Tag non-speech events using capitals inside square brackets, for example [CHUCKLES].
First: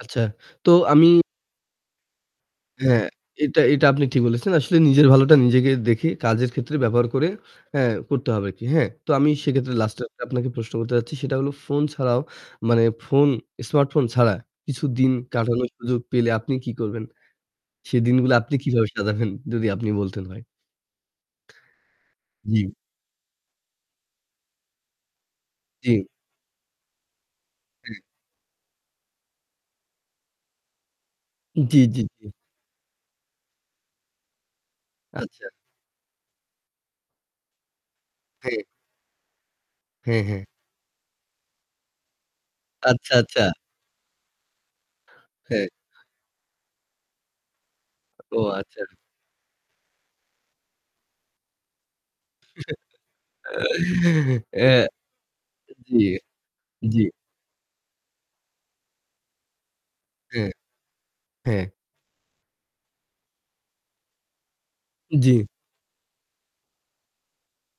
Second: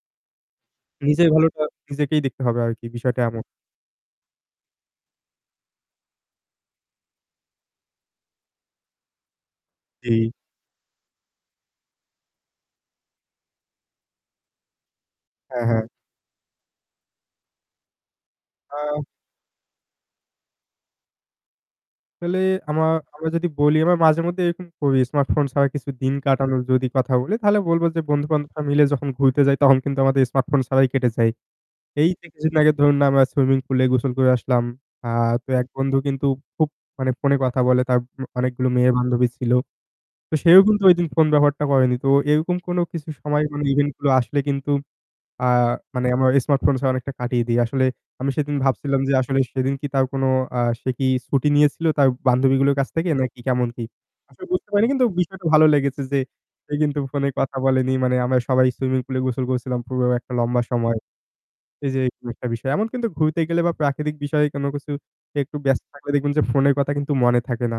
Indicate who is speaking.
Speaker 1: আচ্ছা, তো আমি
Speaker 2: নিজের ভালোটা নিজেকেই দেখতে হবে আর কি
Speaker 1: হ্যাঁ,
Speaker 2: বিষয়টা এমন।
Speaker 1: এটা এটা আপনি ঠিক বলেছেন। আসলে নিজের ভালোটা নিজেকে দেখে কাজের ক্ষেত্রে ব্যবহার করে, হ্যাঁ করতে হবে আর কি। হ্যাঁ? তো আমি সেক্ষেত্রে লাস্ট এক্টা
Speaker 2: জি।
Speaker 1: আপনাকে প্রশ্ন করতে চাচ্ছি সেটা হলো ফোন ছাড়াও মানে ফোন স্মার্টফোন ছাড়া কিছু দিন
Speaker 2: হ্যাঁ,
Speaker 1: কাটানোর
Speaker 2: হ্যাঁ।
Speaker 1: সুযোগ পেলে আপনি কি করবেন? সে দিনগুলো আপনি কিভাবে
Speaker 2: আ
Speaker 1: সাজাবেন যদি আপনি বলতেন ভাই।
Speaker 2: আসলে
Speaker 1: জি।
Speaker 2: আমরা যদি বলি আমরা মাঝে মধ্যে এরকম করি স্মার্ট ফোন ছাড়া কিছু
Speaker 1: জি।
Speaker 2: দিন কাটানোর যদি কথা বলি তাহলে বলবো যে
Speaker 1: [UNINTELLIGIBLE]
Speaker 2: বন্ধু বান্ধবরা মিলে যখন ঘুরতে যাই তখন কিন্তু আমাদের স্মার্ট ফোন ছাড়াই কেটে যায়।
Speaker 1: জি, জি,
Speaker 2: এই
Speaker 1: জি।
Speaker 2: যে কিছুদিন আগে ধরুন না আমরা সুইমিং পুলে গোসল করে আসলাম। আ
Speaker 1: আচ্ছা।
Speaker 2: তো এক বন্ধু কিন্তু খুব মানে ফোনে কথা বলে তার
Speaker 1: হ্যাঁ।
Speaker 2: অনেকগুলো মেয়ে বান্ধবী ছিল।
Speaker 1: হ্যাঁ,
Speaker 2: তো
Speaker 1: হ্যাঁ।
Speaker 2: সেও কিন্তু ঐদিন ফোন ব্যবহারটা করেনি। তো এরকম কোনো কিছু
Speaker 1: আচ্ছা, আচ্ছা।
Speaker 2: সময় মানে ইভেন্ট গুলো আসলে কিন্তু আ
Speaker 1: হ্যাঁ।
Speaker 2: মানে আমার স্মার্টফোন ছাড়া অনেকটা কাটিয়ে দেই। আসলে আমি
Speaker 1: ও
Speaker 2: সেদিন
Speaker 1: আচ্ছা।
Speaker 2: ভাবছিলাম যে আসলে সেদিন কি তার কোন আ সে কি ছুটি নিয়েছিল তার বান্ধবী গুলোর কাছ থেকে নাকি কেমন কি? আসলে
Speaker 1: [CHUCKLES]
Speaker 2: বুঝতে
Speaker 1: হ্যাঁ,
Speaker 2: পারিনি কিন্তু বিষয়টা ভালো লেগেছে
Speaker 1: জি,
Speaker 2: যে সে কিন্তু
Speaker 1: জি।
Speaker 2: ফোনে কথা বলেনি মানে আমরা সবাই সুইমিং পুল এ গোসল করেছিলাম পুরো একটা
Speaker 1: হ্যাঁ,
Speaker 2: লম্বা সময়।
Speaker 1: হ্যাঁ।
Speaker 2: এই যে এরকম একটা বিষয়। এমন কিন্তু ঘুরতে গেলে বা প্রাকৃতিক বিষয়ে কোন কিছু
Speaker 1: জি।
Speaker 2: একটু ব্যস্ত থাকলে দেখবেন যে ফোনের কথা কিন্তু মনে থাকে না।